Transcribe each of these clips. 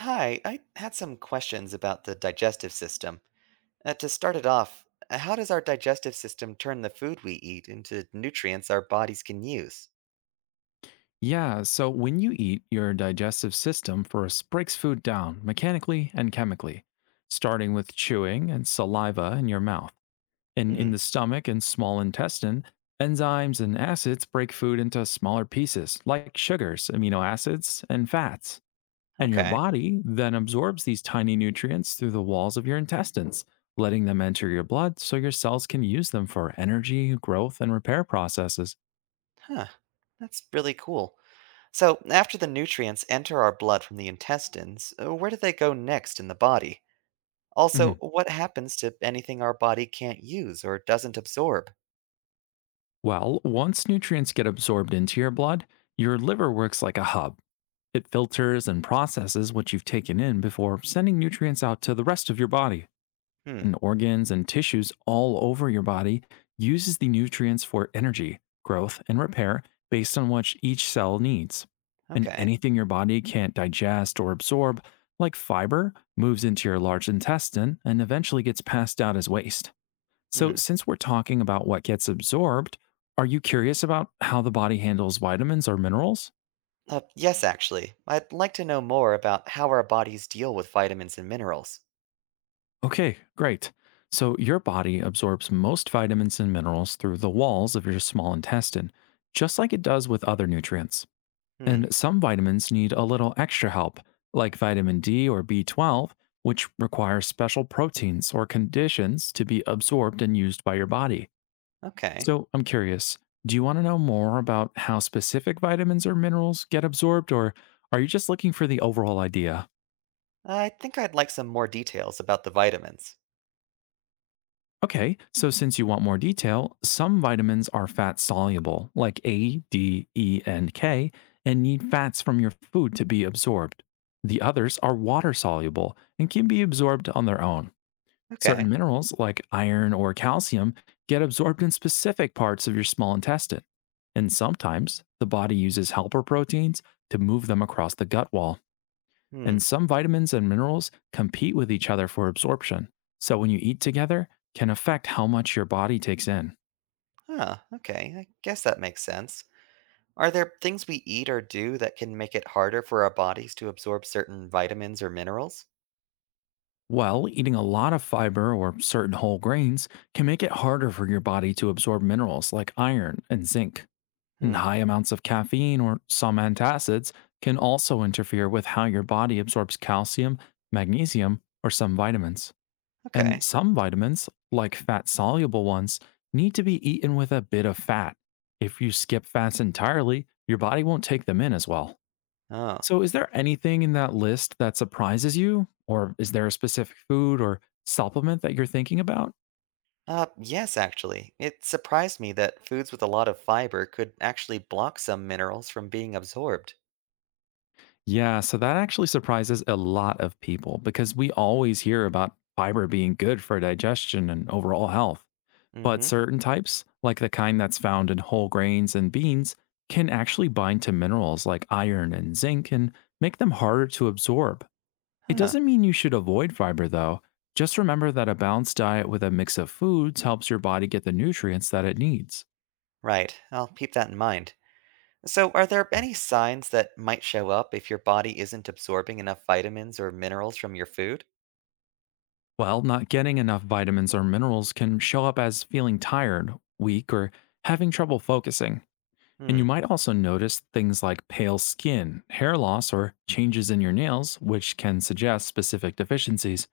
Hi, I had some questions about the digestive system. To start it off, how does our digestive system turn the food we eat into nutrients our bodies can use? Yeah, so when you eat, your digestive system first breaks food down mechanically and chemically, starting with chewing and saliva in your mouth. And in Hmm, the stomach and small intestine, enzymes and acids break food into smaller pieces, like sugars, amino acids, and fats. And your okay. body then absorbs these tiny nutrients through the walls of your intestines, letting them enter your blood so your cells can use them for energy, growth, and repair processes. Huh. That's really cool. So, after the nutrients enter our blood from the intestines, where do they go next in the body? Also, Mhm. what happens to anything our body can't use or doesn't absorb? Well, once nutrients get absorbed into your blood, your liver works like a hub. It filters and processes what you've taken in before sending nutrients out to the rest of your body. Hmm, And organs and tissues all over your body uses the nutrients for energy, growth, and repair based on what each cell needs. And okay. anything your body can't digest or absorb, like fiber, moves into your large intestine and eventually gets passed out as waste. So, Hmm. since we're talking about what gets absorbed, are you curious about how the body handles vitamins or minerals? Yes, actually. I'd like to know more about how our bodies deal with vitamins and minerals. Okay, great. So, your body absorbs most vitamins and minerals through the walls of your small intestine, just like it does with other nutrients. Hmm. And some vitamins need a little extra help, like vitamin D or B12, which require special proteins or conditions to be absorbed and used by your body. Okay. So I'm curious, do you want to know more about how specific vitamins or minerals get absorbed, or are you just looking for the overall idea? I think I'd like some more details about the vitamins. Okay, so since you want more detail, some vitamins are fat soluble, like A, D, E, and K, and need fats from your food to be absorbed. The others are water soluble and can be absorbed on their own. Certain Okay. minerals, like iron or calcium, get absorbed in specific parts of your small intestine. And sometimes the body uses helper proteins to move them across the gut wall. And Hmm. some vitamins and minerals compete with each other for absorption. So when you eat together, can affect how much your body takes in. Huh. Okay. I guess that makes sense. Are there things we eat or do that can make it harder for our bodies to absorb certain vitamins or minerals? Well, eating a lot of fiber or certain whole grains can make it harder for your body to absorb minerals like iron and zinc. And Hmm. high amounts of caffeine or some antacids can also interfere with how your body absorbs calcium, magnesium, or some vitamins. And Okay. some vitamins, like fat soluble ones, need to be eaten with a bit of fat. If you skip fats entirely, your body won't take them in as well. Oh. So, is there anything in that list that surprises you? Or is there a specific food or supplement that you're thinking about? Yes, actually. It surprised me that foods with a lot of fiber could actually block some minerals from being absorbed. Yeah, so that actually surprises a lot of people because we always hear about fiber being good for digestion and overall health. Mm But hmm. certain types, like the kind that's found in whole grains and beans, can actually bind to minerals like iron and zinc and make them harder to absorb. It Huh. doesn't mean you should avoid fiber though. Just remember that a balanced diet with a mix of foods helps your body get the nutrients that it needs. Right. I'll keep that in mind. So, are there any signs that might show up if your body isn't absorbing enough vitamins or minerals from your food? Well, not getting enough vitamins or minerals can show up as feeling tired, weak, or having trouble focusing. And Hmm, you might also notice things like pale skin, hair loss, or changes in your nails, which can suggest specific deficiencies.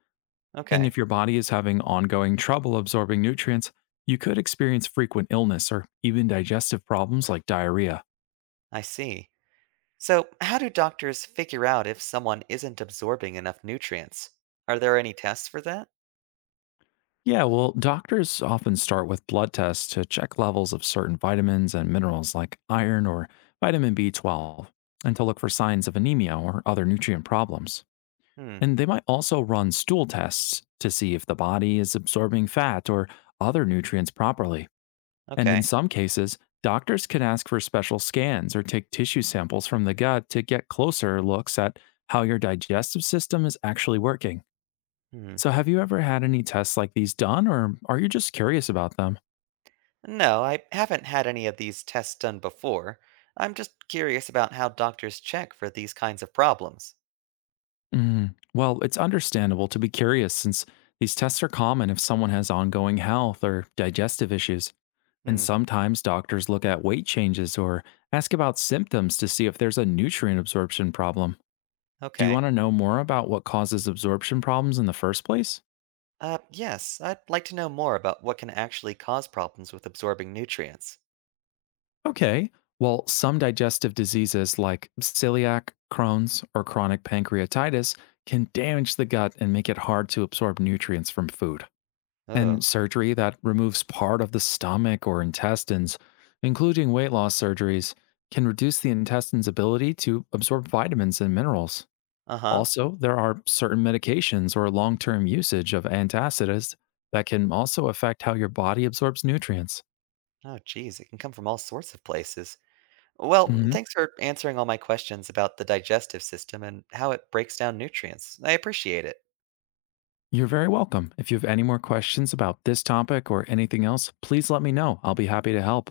And okay, if your body is having ongoing trouble absorbing nutrients, you could experience frequent illness or even digestive problems like diarrhea. I see. So, how do doctors figure out if someone isn't absorbing enough nutrients? Are there any tests for that? Yeah, well, doctors often start with blood tests to check levels of certain vitamins and minerals like iron or vitamin B12 and to look for signs of anemia or other nutrient problems. Hmm, And they might also run stool tests to see if the body is absorbing fat or other nutrients properly. And in okay. some cases, doctors can ask for special scans or take tissue samples from the gut to get closer looks at how your digestive system is actually working. Hmm. So, have you ever had any tests like these done, or are you just curious about them? No, I haven't had any of these tests done before. I'm just curious about how doctors check for these kinds of problems. Mm, well, it's understandable to be curious since these tests are common if someone has ongoing health or digestive issues. And Hmm, sometimes doctors look at weight changes or ask about symptoms to see if there's a nutrient absorption problem. Do you want okay. to know more about what causes absorption problems in the first place? Yes, I'd like to know more about what can actually cause problems with absorbing nutrients. Okay. Well, some digestive diseases like celiac, Crohn's, or chronic pancreatitis can damage the gut and make it hard to absorb nutrients from food. And Oh, surgery that removes part of the stomach or intestines, including weight loss surgeries, can reduce the intestine's ability to absorb vitamins and minerals. uh-huh. Also, there are certain medications or long term usage of antacids that can also affect how your body absorbs nutrients. Oh, geez, it can come from all sorts of places. Well, Mhm. thanks for answering all my questions about the digestive system and how it breaks down nutrients. I appreciate it. You're very welcome. If you have any more questions about this topic or anything else, please let me know. I'll be happy to help.